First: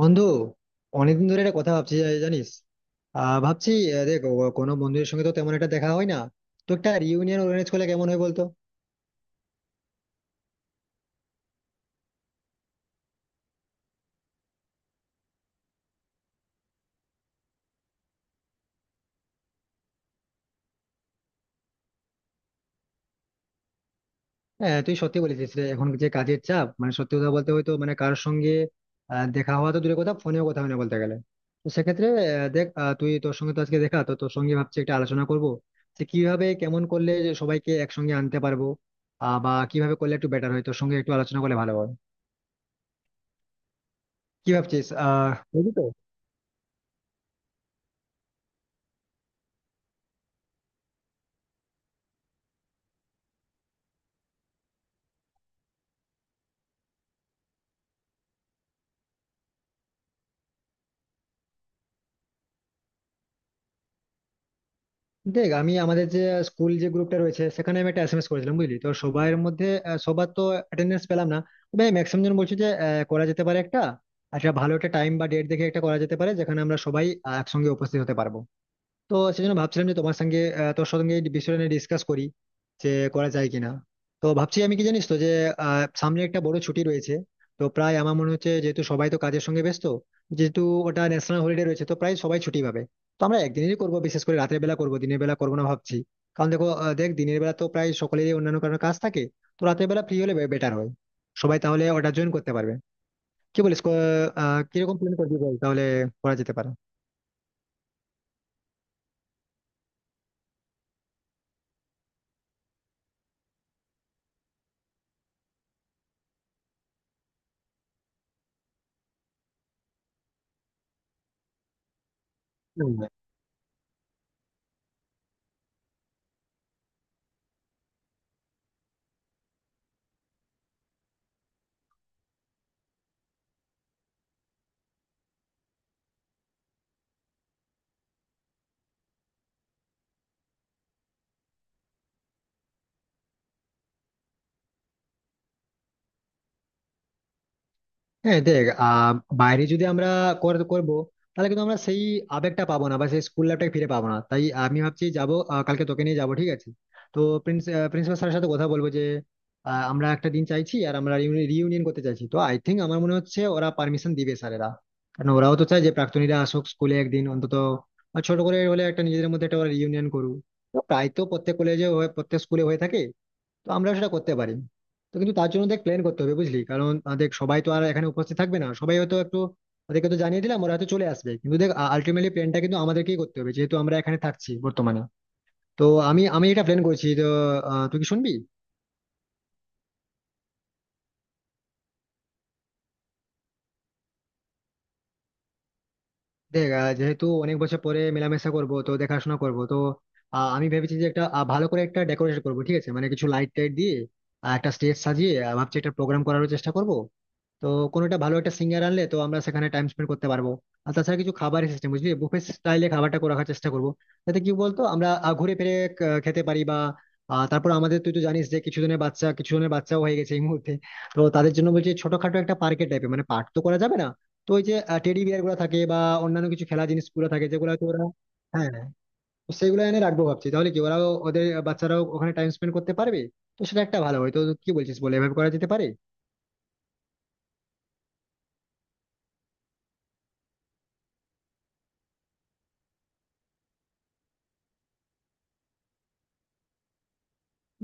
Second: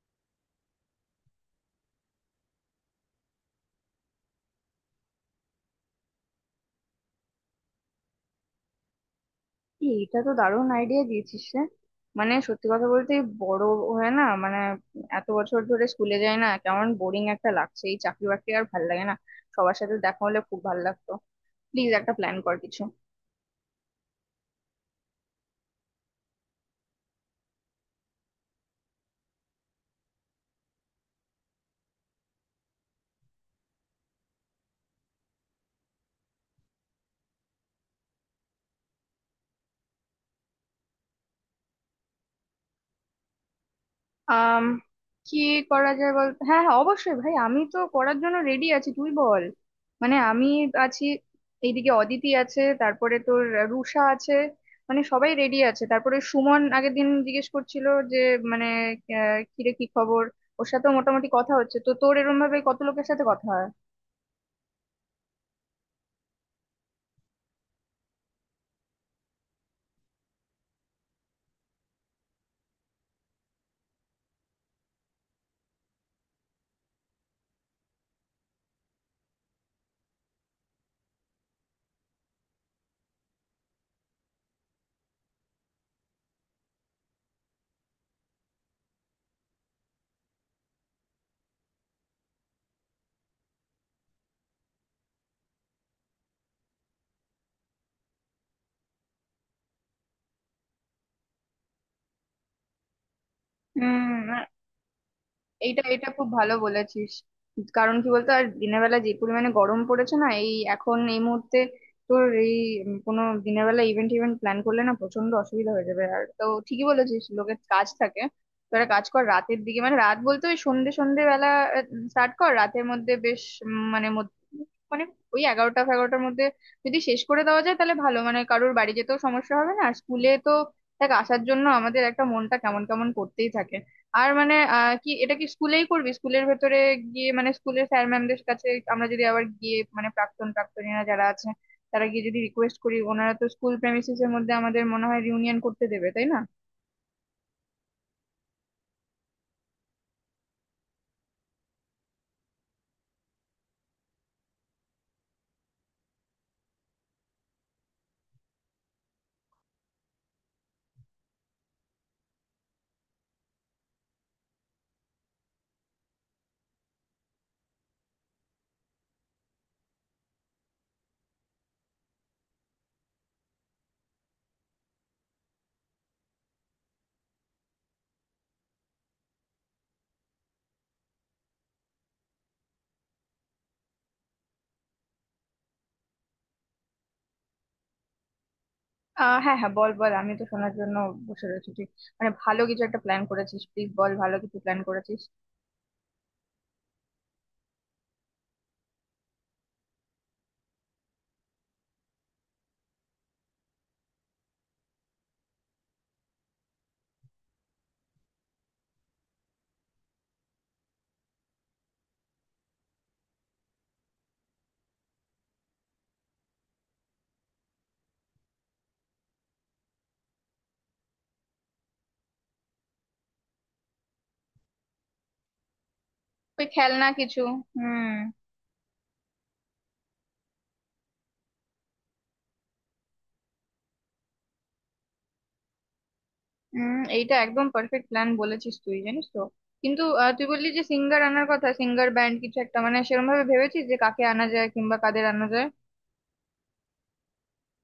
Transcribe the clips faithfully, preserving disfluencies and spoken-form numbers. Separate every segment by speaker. Speaker 1: বন্ধু, অনেকদিন ধরে একটা কথা ভাবছি, জা- জানিস। আহ ভাবছি। আহ, দেখ, ও- কোনো বন্ধুদের সঙ্গে তো তেমন একটা দেখা হয় না। তো একটা রিউনিয়ন অর্গানাইজ করলে কেমন হয় বলতো?
Speaker 2: এই, এটা তো দারুণ আইডিয়া দিয়েছিস রে। মানে সত্যি কথা বলতে এই বড় হয়ে না, মানে এত বছর ধরে স্কুলে যাই না, কেমন বোরিং একটা লাগছে, এই চাকরি বাকরি আর ভাল লাগে না। সবার সাথে দেখা হলে খুব ভাল লাগতো। প্লিজ একটা প্ল্যান কর কিছু।
Speaker 1: হ্যাঁ, তুই সত্যি বলেছিস রে। এখন যে কাজের চাপ, মানে সত্যি কথা বলতে, হয়তো মানে কারোর সঙ্গে আহ, দেখা হওয়া তো দূরের কথা, ফোনেও কথা হয় না বলতে গেলে। তো সেক্ষেত্রে আহ, দেখ, আহ, তুই, তোর সঙ্গে তো আজকে দেখা, তো তোর সঙ্গে ভাবছি একটা আলোচনা করবো, যে কিভাবে কেমন করলে যে সবাইকে একসঙ্গে আনতে পারবো। আহ বা কিভাবে করলে একটু বেটার হয়, তোর সঙ্গে একটু আলোচনা করলে ভালো হয়। কি
Speaker 2: আম
Speaker 1: ভাবছিস, আহ
Speaker 2: কি
Speaker 1: বুঝলি তো?
Speaker 2: করা যায় বল। হ্যাঁ, হ্যাঁ, অবশ্যই ভাই, আমি তো করার জন্য রেডি আছি, তুই বল। মানে আমি আছি, এইদিকে অদিতি আছে, তারপরে তোর রুষা আছে। মানে সবাই রেডি আছে। তারপরে সুমন আগের দিন জিজ্ঞেস করছিল যে, মানে আহ, কিরে কি খবর। ওর সাথেও মোটামুটি কথা হচ্ছে, তো তোর এরম ভাবে কত লোকের সাথে কথা হয়?
Speaker 1: দেখ, আমি আমাদের যে স্কুল, যে গ্রুপটা রয়েছে সেখানে আমি একটা এসএমএস করেছিলাম, বুঝলি তো, সবার মধ্যে। আহ, সবার তো অ্যাটেন্ডেন্স পেলাম না। তবে ম্যাক্সিমাম জন বলছে যে আহ, করা যেতে পারে একটা। আচ্ছা, ভালো একটা টাইম বা ডেট দেখে একটা করা যেতে পারে যেখানে আমরা সবাই আহ, একসঙ্গে উপস্থিত হতে পারবো। তো সেজন্য ভাবছিলাম যে তোমার সঙ্গে, আহ, তোর সঙ্গে এই বিষয়টা নিয়ে ডিসকাস করি, যে করা যায় কিনা। তো ভাবছি আমি, কি জানিস তো, যে আহ, সামনে একটা বড় ছুটি রয়েছে। তো প্রায় আমার মনে হচ্ছে, যেহেতু সবাই তো কাজের সঙ্গে ব্যস্ত, যেহেতু ওটা ন্যাশনাল হলিডে রয়েছে, তো প্রায় সবাই ছুটি পাবে। তো আমরা একদিনেরই করবো, বিশেষ করে রাতের বেলা করবো, দিনের বেলা করবো না ভাবছি। কারণ দেখো, আহ, দেখ, দিনের বেলা তো প্রায় সকলেরই অন্যান্য কারণে কাজ থাকে। তো রাতের বেলা ফ্রি হলে বেটার হয়, সবাই তাহলে ওটা জয়েন করতে পারবে। কি বলিস? ক-
Speaker 2: হুম।
Speaker 1: আহ কিরকম প্ল্যান করবি বল
Speaker 2: এইটা
Speaker 1: তাহলে,
Speaker 2: এটা খুব
Speaker 1: করা
Speaker 2: ভালো
Speaker 1: যেতে পারে?
Speaker 2: বলেছিস। কারণ কি বলতো, আর দিনের বেলা যে পরিমাণে গরম পড়েছে না এই এখন এই মুহূর্তে, তোর এই উম কোনো দিনের বেলা ইভেন্ট ইভেন্ট প্ল্যান করলে না প্রচন্ড অসুবিধা হয়ে যাবে। আর তো ঠিকই বলেছিস লোকের কাজ থাকে। তো একটা কাজ কর, রাতের দিকে, মানে রাত বলতে ওই সন্ধ্যে সন্ধ্যে বেলা স্টার্ট কর, রাতের মধ্যে বেশ উম, মানে মধ্য- মানে ওই এগারোটা, এগারোটার মধ্যে যদি শেষ করে দেওয়া যায় তাহলে ভালো। মানে কারোর বাড়ি যেতেও সমস্যা হবে না। আর স্কুলে তো, দেখ, আসার জন্য আমাদের একটা মনটা কেমন কেমন করতেই থাকে। আর মানে আহ, কি এটা কি স্কুলেই করবি? স্কুলের ভেতরে গিয়ে মানে স্কুলের স্যার ম্যামদের কাছে আমরা যদি আবার গিয়ে, মানে প্রাক্তন প্রাক্তনীরা যারা আছে তারা গিয়ে যদি রিকোয়েস্ট করি, ওনারা তো স্কুল প্রেমিসিস এর মধ্যে আমাদের মনে হয় রিউনিয়ন করতে দেবে, তাই না?
Speaker 1: হ্যাঁ দেখ, আহ বাইরে যদি আমরা কর- করবো, তাহলে কিন্তু আমরা সেই আবেগটা পাবো না, বা সেই স্কুল লাইফটাকে ফিরে পাবো না। তাই আমি ভাবছি যাবো, আহ, কালকে তোকে নিয়ে যাবো, ঠিক আছে? তো প্রিন্সিপাল স্যারের সাথে কথা বলবো যে আহ, আমরা একটা দিন চাইছি, আর আমরা রিউনিয়ন করতে চাইছি। তো আই থিঙ্ক, আমার মনে হচ্ছে ওরা পারমিশন দিবে, স্যারেরা। কারণ ওরাও তো চায় যে প্রাক্তনীরা আসুক স্কুলে, একদিন অন্তত। আর ছোট করে হলে একটা, নিজেদের মধ্যে একটা ওরা রিউনিয়ন করুক। তো প্রায় তো প্রত্যেক কলেজে, প্রত্যেক স্কুলে হয়ে থাকে, তো আমরাও সেটা করতে পারি। তো কিন্তু তার জন্য দেখ প্ল্যান করতে হবে, বুঝলি, কারণ আহ, দেখ, সবাই তো আর এখানে উপস্থিত থাকবে না, সবাই হয়তো একটু। ওদেরকে তো জানিয়ে দিলাম, ওরা হয়তো চলে আসবে, কিন্তু দেখ আলটিমেটলি প্ল্যানটা কিন্তু আমাদেরকেই করতে হবে, যেহেতু আমরা এখানে থাকছি বর্তমানে। তো আমি আমি এটা প্ল্যান করছি, তো আহ, তুই কি শুনবি?
Speaker 2: আহ হ্যাঁ, হ্যাঁ, বল বল, আমি তো শোনার জন্য বসে রয়েছি। তুই মানে ভালো কিছু একটা প্ল্যান করেছিস, প্লিজ বল, ভালো কিছু প্ল্যান করেছিস।
Speaker 1: দেখ, আহ, যেহেতু অনেক বছর পরে মেলামেশা করব, তো দেখাশোনা করব, তো আহ, আমি ভেবেছি যে একটা আহ, ভালো করে একটা ডেকোরেশন করব, ঠিক আছে, মানে কিছু লাইট টাইট দিয়ে, আর একটা স্টেজ সাজিয়ে আহ, ভাবছি একটা প্রোগ্রাম করার চেষ্টা করব। তো কোনোটা ভালো একটা সিঙ্গার আনলে তো আমরা সেখানে টাইম স্পেন্ড করতে পারবো। আর তাছাড়া কিছু খাবারের সিস্টেম, বুঝলি, বুফে স্টাইলে খাবারটা করে রাখার চেষ্টা করবো, যাতে কি বলতো আমরা আহ, ঘুরে ফিরে ক- খেতে পারি। বা আহ, তারপর আমাদের, তুই তো জানিস যে কিছু জনের বাচ্চা, কিছু জনের বাচ্চাও হয়ে গেছে এই মুহূর্তে। তো তাদের জন্য বলছি ছোটখাটো একটা পার্কের টাইপের, মানে পার্ক তো করা যাবে না, তো ওই যে টেডি বিয়ার গুলো থাকে, বা অন্যান্য কিছু
Speaker 2: তুই
Speaker 1: খেলা
Speaker 2: খেলনা
Speaker 1: জিনিসগুলো
Speaker 2: কিছু।
Speaker 1: থাকে, যেগুলো হয়তো ওরা।
Speaker 2: হুম।
Speaker 1: হ্যাঁ, হ্যাঁ, তো সেগুলো এনে রাখবো ভাবছি, তাহলে কি ওরাও, ওদের বাচ্চারাও ওখানে টাইম স্পেন্ড করতে পারবে। তো সেটা একটা ভালো হয়, তো কি বলছিস, বলে এভাবে করা যেতে পারে।
Speaker 2: হুম, এইটা একদম পারফেক্ট প্ল্যান বলেছিস তুই, জানিস তো। কিন্তু আহ, তুই বললি যে সিঙ্গার আনার কথা, সিঙ্গার ব্যান্ড কিছু একটা, মানে সেরকম ভাবে ভেবেছিস যে কাকে আনা যায় কিংবা কাদের আনা যায়?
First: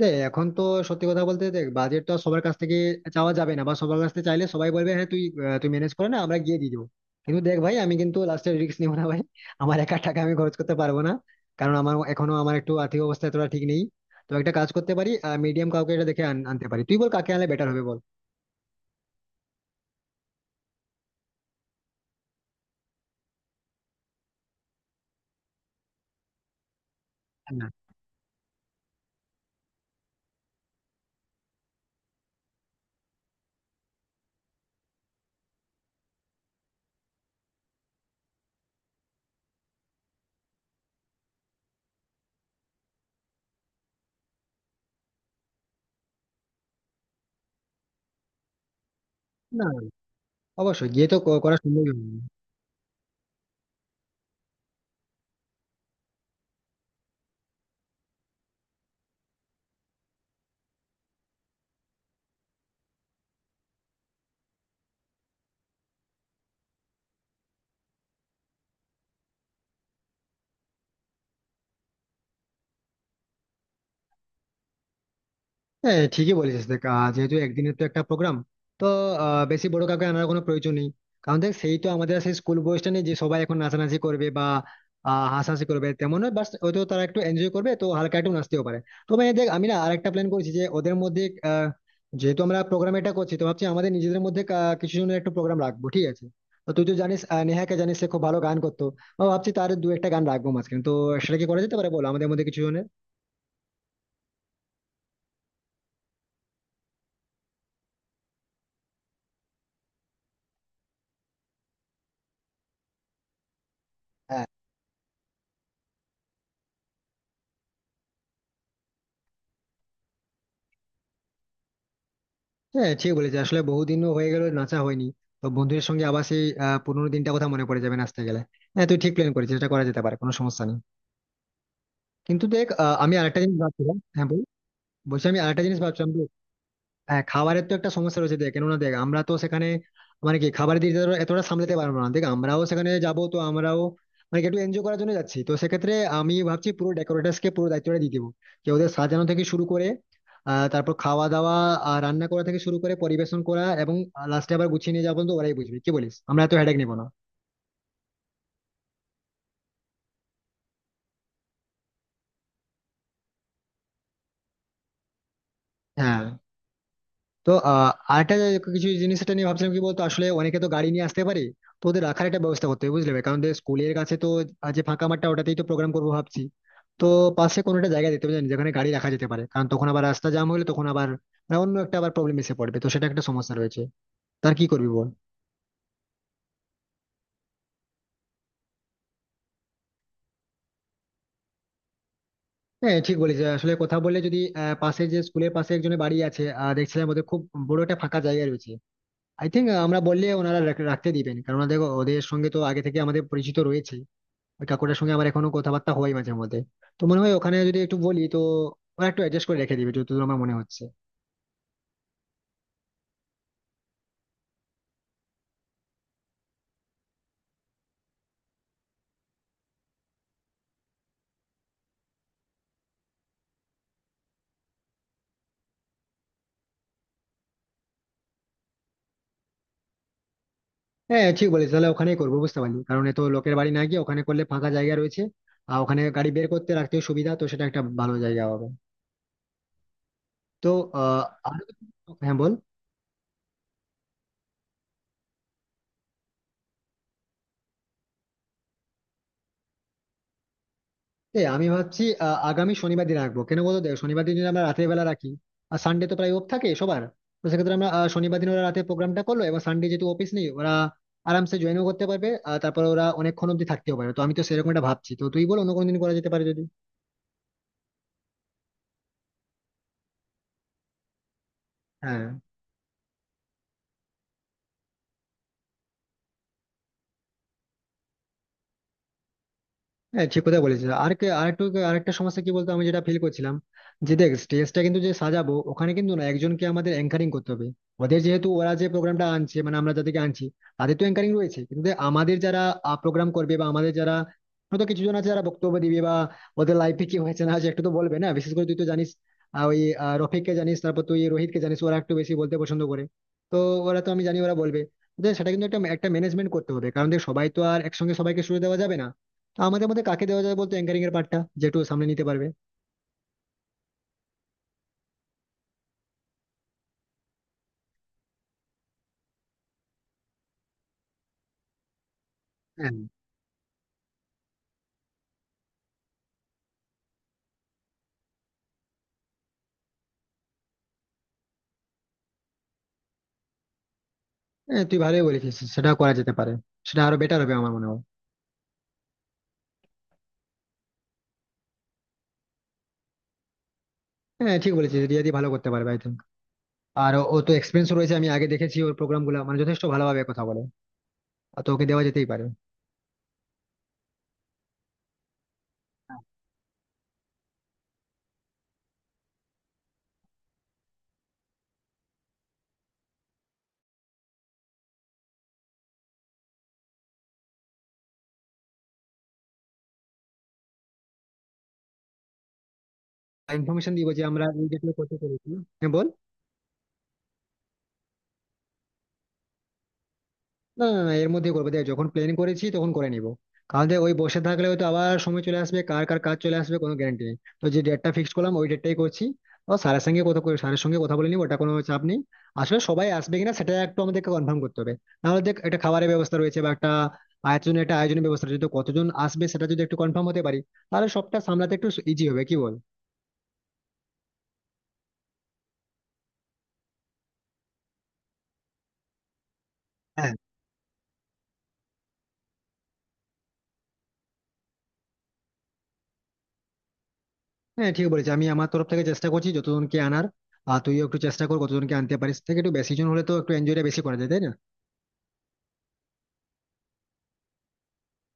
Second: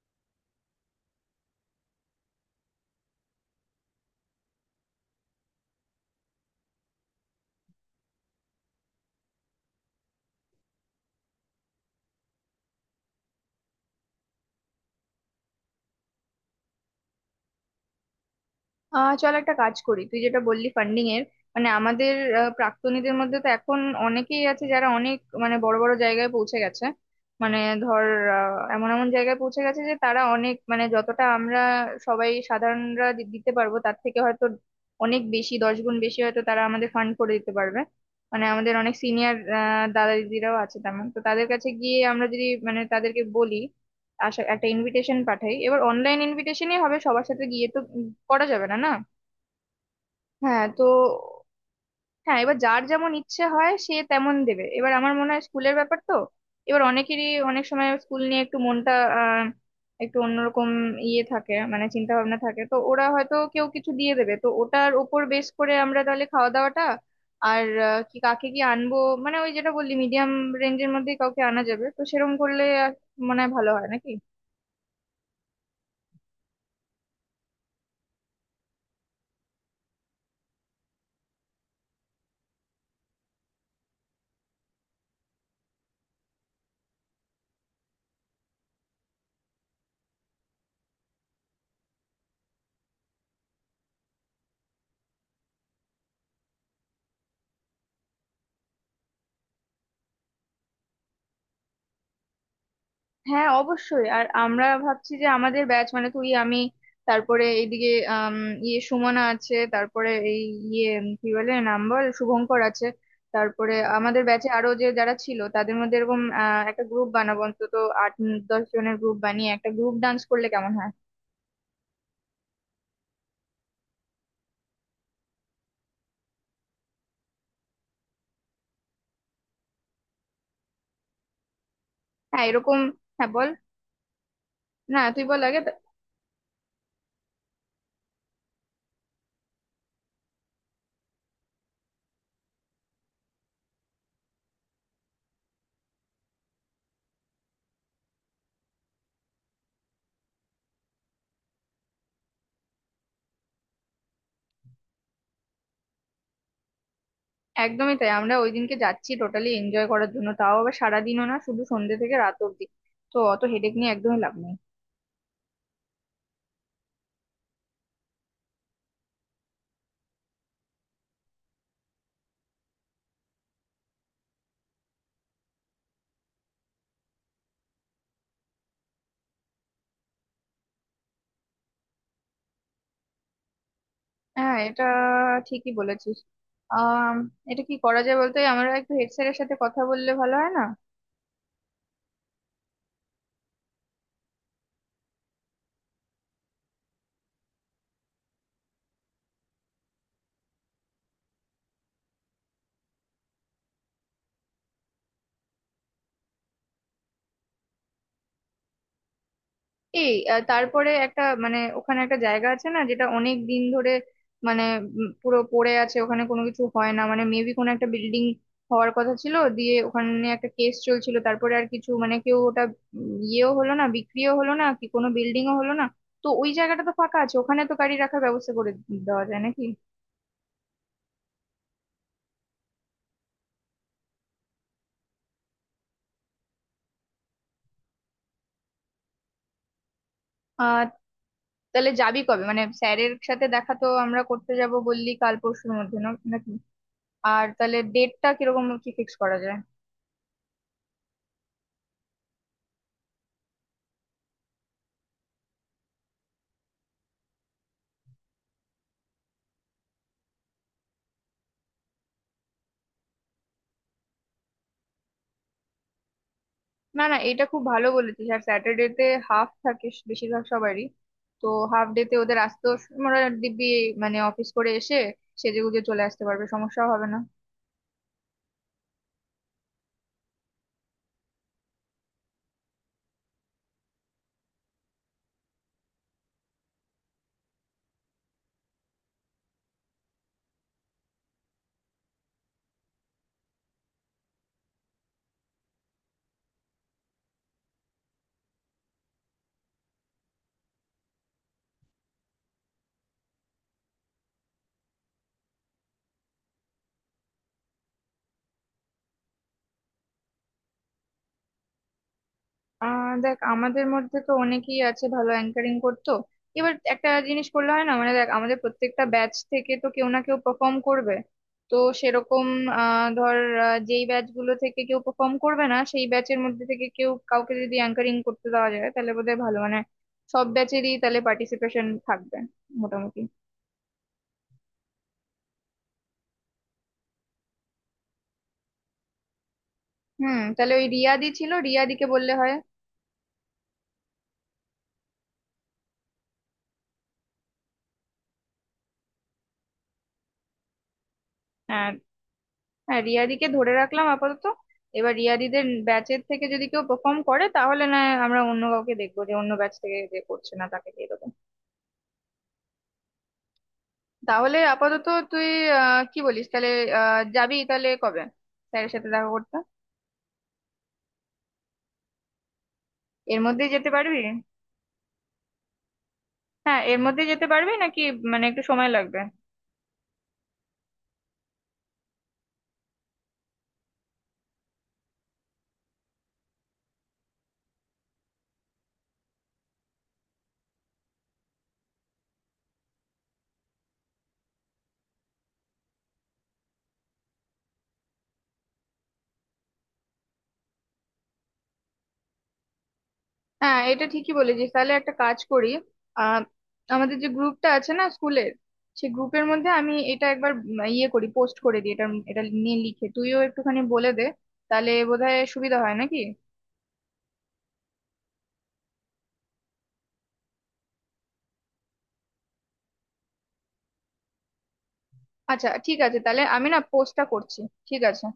Speaker 1: দেখ এখন তো সত্যি কথা বলতে, দেখ বাজেট তো আর সবার কাছ থেকে চাওয়া যাবে না, বা সবার কাছ থেকে চাইলে সবাই বলবে হ্যাঁ তুই, আহ, তুই ম্যানেজ করে না, আমরা গিয়ে দিয়ে দিবো। কিন্তু দেখ ভাই, আমি কিন্তু লাস্টে রিস্ক নিবো না ভাই। আমার একা টাকা আমি খরচ করতে পারবো না, কারণ আমার এখনো আমার একটু আর্থিক অবস্থা এতটা ঠিক নেই। তো একটা কাজ করতে পারি, মিডিয়াম কাউকে এটা দেখে আন- আনতে পারি। তুই বল কাকে আনলে বেটার হবে, বল।
Speaker 2: আহ চল একটা কাজ করি। তুই যেটা বললি ফান্ডিং এর, মানে আমাদের আহ, প্রাক্তনীদের মধ্যে তো এখন অনেকেই আছে যারা অনেক, মানে বড় বড় জায়গায় পৌঁছে গেছে। মানে
Speaker 1: না,
Speaker 2: ধর আহ, এমন এমন জায়গায় পৌঁছে গেছে যে তারা অনেক, মানে যতটা আমরা সবাই সাধারণরা দি- দিতে পারবো তার থেকে হয়তো অনেক বেশি, দশ গুণ বেশি হয়তো তারা আমাদের ফান্ড করে দিতে পারবে। মানে আমাদের অনেক সিনিয়র দাদা দিদিরাও আছে তেমন, তো তাদের কাছে গিয়ে আমরা যদি মানে তাদেরকে বলি, আশা একটা ইনভিটেশন পাঠাই। এবার অনলাইন ইনভিটেশনই হবে, সবার সাথে গিয়ে তো উম, করা যাবে না। না।
Speaker 1: না,
Speaker 2: হ্যাঁ, তো
Speaker 1: অবশ্যই গিয়ে তো ক- করা সম্ভব হবে না।
Speaker 2: হ্যাঁ, এবার যার যেমন ইচ্ছে হয় সে তেমন দেবে। এবার আমার মনে হয় স্কুলের ব্যাপার তো, এবার অনেকেরই অনেক সময় স্কুল নিয়ে একটু মনটা আহ, একটু অন্যরকম ইয়ে থাকে, মানে চিন্তা ভাবনা থাকে, তো ওরা হয়তো কেউ কিছু দিয়ে দেবে, তো ওটার ওপর বেস করে আমরা তাহলে খাওয়া দাওয়াটা। আর আহ, কি কাকে কি আনবো, মানে ওই যেটা বললি মিডিয়াম রেঞ্জের মধ্যে কাউকে আনা যাবে, তো সেরকম করলে আর মনে হয় ভালো হয় নাকি।
Speaker 1: হ্যাঁ, ঠিকই বলেছিস। দেখ, আহ, যেহেতু একদিনের তো একটা প্রোগ্রাম, তো আহ, বেশি বড় কাউকে আনার কোনো প্রয়োজন নেই। কারণ দেখ, সেই তো আমাদের আর সেই স্কুল বয়সটা নেই যে সবাই এখন নাচানাচি করবে বা আহ, হাসাহাসি করবে, তেমন নয়। বাস হয়তো তারা একটু এনজয় করবে, তো হালকা একটু নাচতেও পারে। তবে দেখ, আমি না আরেকটা প্ল্যান করেছি, যে ওদের মধ্যে আহ, যেহেতু আমরা প্রোগ্রাম এটা করছি, তো ভাবছি আমাদের নিজেদের মধ্যে কা- কিছু জনের একটু প্রোগ্রাম রাখবো, ঠিক আছে। তো তুই তো জানিস, আহ, নেহাকে জানিস, সে খুব ভালো গান করতো। বা ভাবছি তার দু একটা গান রাখবো মাঝখানে, তো সেটা কি করা যেতে পারে বল, আমাদের মধ্যে কিছু জনের।
Speaker 2: হ্যাঁ অবশ্যই। আর আমরা ভাবছি যে আমাদের ব্যাচ, মানে তুই আমি, তারপরে এইদিকে আম, ইয়ে সুমনা আছে, তারপরে এই ইয়ে উম, কি বলে নাম বল, শুভঙ্কর আছে, তারপরে আমাদের ব্যাচে আরো যে যারা ছিল তাদের মধ্যে এরকম আহ, একটা গ্রুপ বানাবো। অন্তত আট, উম, দশ জনের গ্রুপ বানিয়ে একটা গ্রুপ ডান্স করলে কেমন হয়?
Speaker 1: হ্যাঁ, ঠিক বলেছি আসলে, বহুদিনও হয়ে গেল নাচা হয়নি। তো বন্ধুদের সঙ্গে আবার সেই আহ, পুরোনো দিনটা কথা মনে পড়ে যাবে নাচতে গেলে। হ্যাঁ, তুই ঠিক প্ল্যান করেছিস, এটা করা যেতে পারে, কোনো সমস্যা নেই। কিন্তু
Speaker 2: হ্যাঁ
Speaker 1: দেখ,
Speaker 2: এরকম।
Speaker 1: আহ, আমি
Speaker 2: হ্যাঁ
Speaker 1: আরেকটা
Speaker 2: বল।
Speaker 1: জিনিস ভাবছিলাম, হ্যাঁ বল।
Speaker 2: না তুই
Speaker 1: বলছি, আমি
Speaker 2: বল আগে
Speaker 1: আরেকটা
Speaker 2: তা-
Speaker 1: জিনিস ভাবছিলাম। হ্যাঁ, খাবারের তো একটা সমস্যা রয়েছে দেখ, কেননা দেখ আমরা তো সেখানে মানে কি খাবারের দিকটা তো এতটা সামলাতে পারবো না। দেখ আমরাও সেখানে যাব, তো আমরাও মানে কি একটু এনজয় করার জন্য যাচ্ছি। তো সেক্ষেত্রে আমি ভাবছি পুরো ডেকোরেটার্স কে পুরো দায়িত্বটা দিয়ে দেবো, যে ওদের সাজানো থেকে শুরু করে আহ তারপর খাওয়া দাওয়া, আর রান্না করা থেকে শুরু করে পরিবেশন করা, এবং লাস্টে আবার গুছিয়ে নিয়ে যাবো। তো ওরাই বুঝবে, কি বলিস, আমরা তো হেডেক নেবো না।
Speaker 2: একদমই তাই। আমরা ওই দিনকে যাচ্ছি টোটালি এনজয় করার জন্য, তাও আবার সারাদিনও না, শুধু সন্ধ্যে থেকে রাত অব্দি, তো অত হেডেক নিয়ে একদমই লাভ নেই।
Speaker 1: হ্যাঁ, তো আহ আরেকটা যে কিছু জিনিস এটা নিয়ে ভাবছিলাম, কি বলতো, আসলে অনেকে তো গাড়ি নিয়ে আসতে পারে। তো ওদের রাখার একটা ব্যবস্থা করতে হবে, বুঝলে ভাই? কারণ ওদের স্কুলের কাছে তো আহ, যে ফাঁকা মাঠটা, ওটাতেই তো প্রোগ্রাম করবো ভাবছি। তো পাশে কোনো একটা জায়গা দিতে হবে জানি, যেখানে গাড়ি রাখা যেতে পারে, কারণ তখন আবার রাস্তা জ্যাম হলে তখন আবার মানে অন্য একটা আবার প্রবলেম এসে পড়বে। তো সেটা একটা সমস্যা রয়েছে, তার
Speaker 2: হ্যাঁ,
Speaker 1: কি
Speaker 2: এটা
Speaker 1: করবি বল।
Speaker 2: ঠিকই বলেছিস। আহ এটা কি করা যায় বলতে, আমরা একটু হেড স্যারের সাথে কথা বললে ভালো হয় না?
Speaker 1: হ্যাঁ, ঠিক বলেছি আসলে, কথা বললে যদি আহ, পাশে যে স্কুলের পাশে একজনের বাড়ি আছে, আহ, দেখছিলাম ওদের খুব বড় একটা ফাঁকা জায়গা রয়েছে। আই থিঙ্ক আমরা বললে ওনারা রাখ- রাখতে দিবেন, কারণ দেখো ওদের সঙ্গে তো আগে থেকে আমাদের পরিচিত রয়েছে। ওই কাকুটার সঙ্গে আমার এখনো কথাবার্তা হয় মাঝে মধ্যে। তো মনে হয় ওখানে যদি একটু বলি, তো ওরা একটু অ্যাডজাস্ট করে রেখে দিবে,
Speaker 2: এই
Speaker 1: যতদূর আমার
Speaker 2: আহ,
Speaker 1: মনে হচ্ছে।
Speaker 2: তারপরে একটা মানে ওখানে একটা জায়গা আছে না, যেটা অনেক দিন ধরে মানে উম, পুরো পড়ে আছে, ওখানে কোনো কিছু হয় না, মানে মেবি কোনো একটা বিল্ডিং হওয়ার কথা ছিল, দিয়ে ওখানে একটা কেস চলছিল, তারপরে আর কিছু মানে কেউ ওটা উম, ইয়েও হলো না, বিক্রিও হলো না, কি কোনো বিল্ডিংও হলো না। তো ওই জায়গাটা তো ফাঁকা আছে, ওখানে তো গাড়ি রাখার ব্যবস্থা করে দেওয়া যায় নাকি।
Speaker 1: হ্যাঁ, ঠিক বলিস, তাহলে ওখানেই করবো, বুঝতে পারলি, কারণ এত লোকের বাড়ি না গিয়ে ওখানে করলে ফাঁকা জায়গা রয়েছে। আর ওখানে গাড়ি বের করতে রাখতে সুবিধা, তো সেটা একটা ভালো জায়গা হবে। তো
Speaker 2: আহ
Speaker 1: আহ আর-
Speaker 2: তাহলে যাবি
Speaker 1: হ্যাঁ
Speaker 2: কবে,
Speaker 1: বল।
Speaker 2: মানে স্যারের সাথে দেখা তো আমরা করতে যাব, বললি কাল পরশুর মধ্যে না নাকি? আর তাহলে ডেটটা কিরকম কি ফিক্স করা যায়?
Speaker 1: এই আমি ভাবছি আহ, আগামী শনিবার দিন রাখবো, কেন বলতো। দেখ শনিবার দিন যদি আমরা রাতের বেলা রাখি, আর সানডে তো প্রায় অফ থাকে সবার। তো সেক্ষেত্রে আমরা আহ, শনিবার দিন ওরা রাতে প্রোগ্রামটা করলো, এবং সানডে যেহেতু অফিস নেই, ওরা আরামসে জয়েনও করতে পারবে। আর তারপর ওরা অনেকক্ষণ অব্দি থাকতেও পারে। তো আমি তো সেরকম একটা ভাবছি, তো তুই বল অন্য কোনো দিন করা যেতে পারে যদি।
Speaker 2: না না, এটা খুব ভালো বলেছিস। আর স্যাটারডে তে হাফ থাকে স- বেশিরভাগ সবারই, তো হাফ ডে তে
Speaker 1: হ্যাঁ,
Speaker 2: ওদের আসতেও স- ওরা দিব্যি মানে অফিস করে এসে সেজেগুজে চলে আসতে পারবে, সমস্যা হবে না।
Speaker 1: হ্যাঁ, ঠিক কথা বলেছিস। আর কে- আরেকটু, আরেকটা সমস্যা কি বলতো আমি যেটা ফিল করছিলাম, যে দেখ স্টেজটা কিন্তু যে সাজাবো ওখানে, কিন্তু না একজনকে আমাদের অ্যাঙ্কারিং করতে হবে। ওদের যেহেতু ওরা যে প্রোগ্রামটা আনছে, মানে আমরা যাদেরকে আনছি, তাদের তো অ্যাঙ্কারিং রয়েছে, কিন্তু দেখ, আমাদের যারা প্রোগ্রাম করবে, বা আমাদের যারা হয়তো কিছু জন আছে যারা বক্তব্য দিবে, বা ওদের লাইফে কি হয়েছে না হয়েছে একটু তো বলবে না, বিশেষ করে তুই তো জানিস আহ, ওই আহ, রফিককে জানিস, তারপর তুই রোহিতকে জানিস, ওরা একটু বেশি বলতে পছন্দ করে। তো ওরা তো, আমি জানি ওরা বলবে। দেখ, সেটা কিন্তু একটা একটা ম্যানেজমেন্ট করতে হবে, কারণ দেখ সবাই তো আর একসঙ্গে সবাইকে সুযোগ দেওয়া যাবে না। তো আমাদের মধ্যে কাকে দেওয়া যায় বলতো, অ্যাঙ্কারিং এর পার্টটা যেটু সামনে নিতে পারবে।
Speaker 2: আহ দেখ আমাদের মধ্যে তো অনেকেই আছে ভালো অ্যাঙ্কারিং করতো। এবার একটা জিনিস করলে হয় না, মানে দেখ আমাদের প্রত্যেকটা ব্যাচ থেকে তো কেউ না কেউ পারফর্ম করবে, তো সেরকম
Speaker 1: হ্যাঁ,
Speaker 2: আহ ধর আহ, যেই ব্যাচ গুলো থেকে কেউ পারফর্ম করবে না সেই ব্যাচের মধ্যে থেকে কেউ কাউকে যদি অ্যাঙ্কারিং করতে দেওয়া যায় তাহলে বোধহয় ভালো, মানে সব ব্যাচেরই তাহলে পার্টিসিপেশন থাকবে মোটামুটি।
Speaker 1: হ্যাঁ, তুই ভালোই বলেছিস, সেটা করা যেতে পারে। সেটা আরো বেটার হবে আমার মনে হয়।
Speaker 2: হুম, তাহলে ওই রিয়াদি ছিল, রিয়াদিকে বললে হয়।
Speaker 1: হ্যাঁ, ঠিক বলেছিস, রিয়াদি ভালো করতে পারবে আই থিঙ্ক। আর ও ও তো এক্সপিরিয়েন্স রয়েছে, আমি আগে দেখেছি ওর প্রোগ্রাম গুলো, মানে যথেষ্ট ভালোভাবে কথা বলে। আর তো ওকে
Speaker 2: হ্যাঁ।
Speaker 1: দেওয়া যেতেই পারে।
Speaker 2: হ্যাঁ, রিয়াদিকে ধরে রাখলাম আপাতত। এবার রিয়াদিদের ব্যাচের থেকে যদি কেউ পারফর্ম করে তাহলে না হয় আমরা অন্য কাউকে দেখবো, যে অন্য ব্যাচ থেকে যে করছে না তাকে দিয়ে দেবো। তাহলে আপাতত তুই আহ কি বলিস তাহলে, আহ যাবি তাহলে কবে স্যারের সাথে দেখা করতে? এর মধ্যেই যেতে
Speaker 1: ইনফরমেশন দিব
Speaker 2: পারবি?
Speaker 1: যে আমরা এই ডেটে করতে চলেছি। হ্যাঁ বল।
Speaker 2: হ্যাঁ এর মধ্যেই যেতে পারবি নাকি, মানে একটু সময় লাগবে?
Speaker 1: না, না, না, এর মধ্যে করবো, দেখ যখন প্ল্যান করেছি তখন করে নিবো। কারণ দেখ ওই বসে থাকলে হয়তো আবার সময় চলে আসবে, কার কার কাজ চলে আসবে কোনো গ্যারান্টি নেই। তো যে ডেটটা ফিক্স করলাম, ওই ডেটটাই করছি। ও স্যারের সঙ্গে কথা করে- স্যারের সঙ্গে কথা বলে নিবো, ওটা কোনো চাপ নেই। আসলে সবাই আসবে কিনা সেটা একটু আমাদেরকে কনফার্ম করতে হবে, নাহলে দেখ একটা খাবারের ব্যবস্থা রয়েছে, বা একটা আয়োজনের একটা আয়োজনের ব্যবস্থা রয়েছে, তো কতজন আসবে সেটা যদি একটু কনফার্ম হতে পারি, তাহলে সবটা সামলাতে একটু ইজি হবে, কি বল?
Speaker 2: হ্যাঁ এটা ঠিকই বলেছিস, তাহলে একটা কাজ করি। আহ আমাদের যে গ্রুপটা আছে না স্কুলের, সেই গ্রুপের মধ্যে আমি এটা
Speaker 1: হ্যাঁ,
Speaker 2: একবার উম ইয়ে করি, পোস্ট করে দিই এটা। এটা নিয়ে লিখে তুইও একটুখানি বলে দে, তাহলে বোধহয় সুবিধা হয় নাকি।
Speaker 1: হ্যাঁ, ঠিক বলেছি। আমি আমার তরফ থেকে চেষ্টা করছি যতজনকে আনার, আর তুইও একটু চেষ্টা কর কতজনকে আনতে পারিস, থেকে একটু বেশি জন হলে তো একটু এনজয়টা বেশি করা যায় তাই না।
Speaker 2: আচ্ছা, ঠিক আছে তাহলে, আমি না পোস্টটা করছি। ঠিক আছে।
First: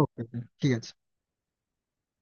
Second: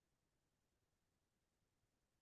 Speaker 1: ওকে, ঠিক আছে।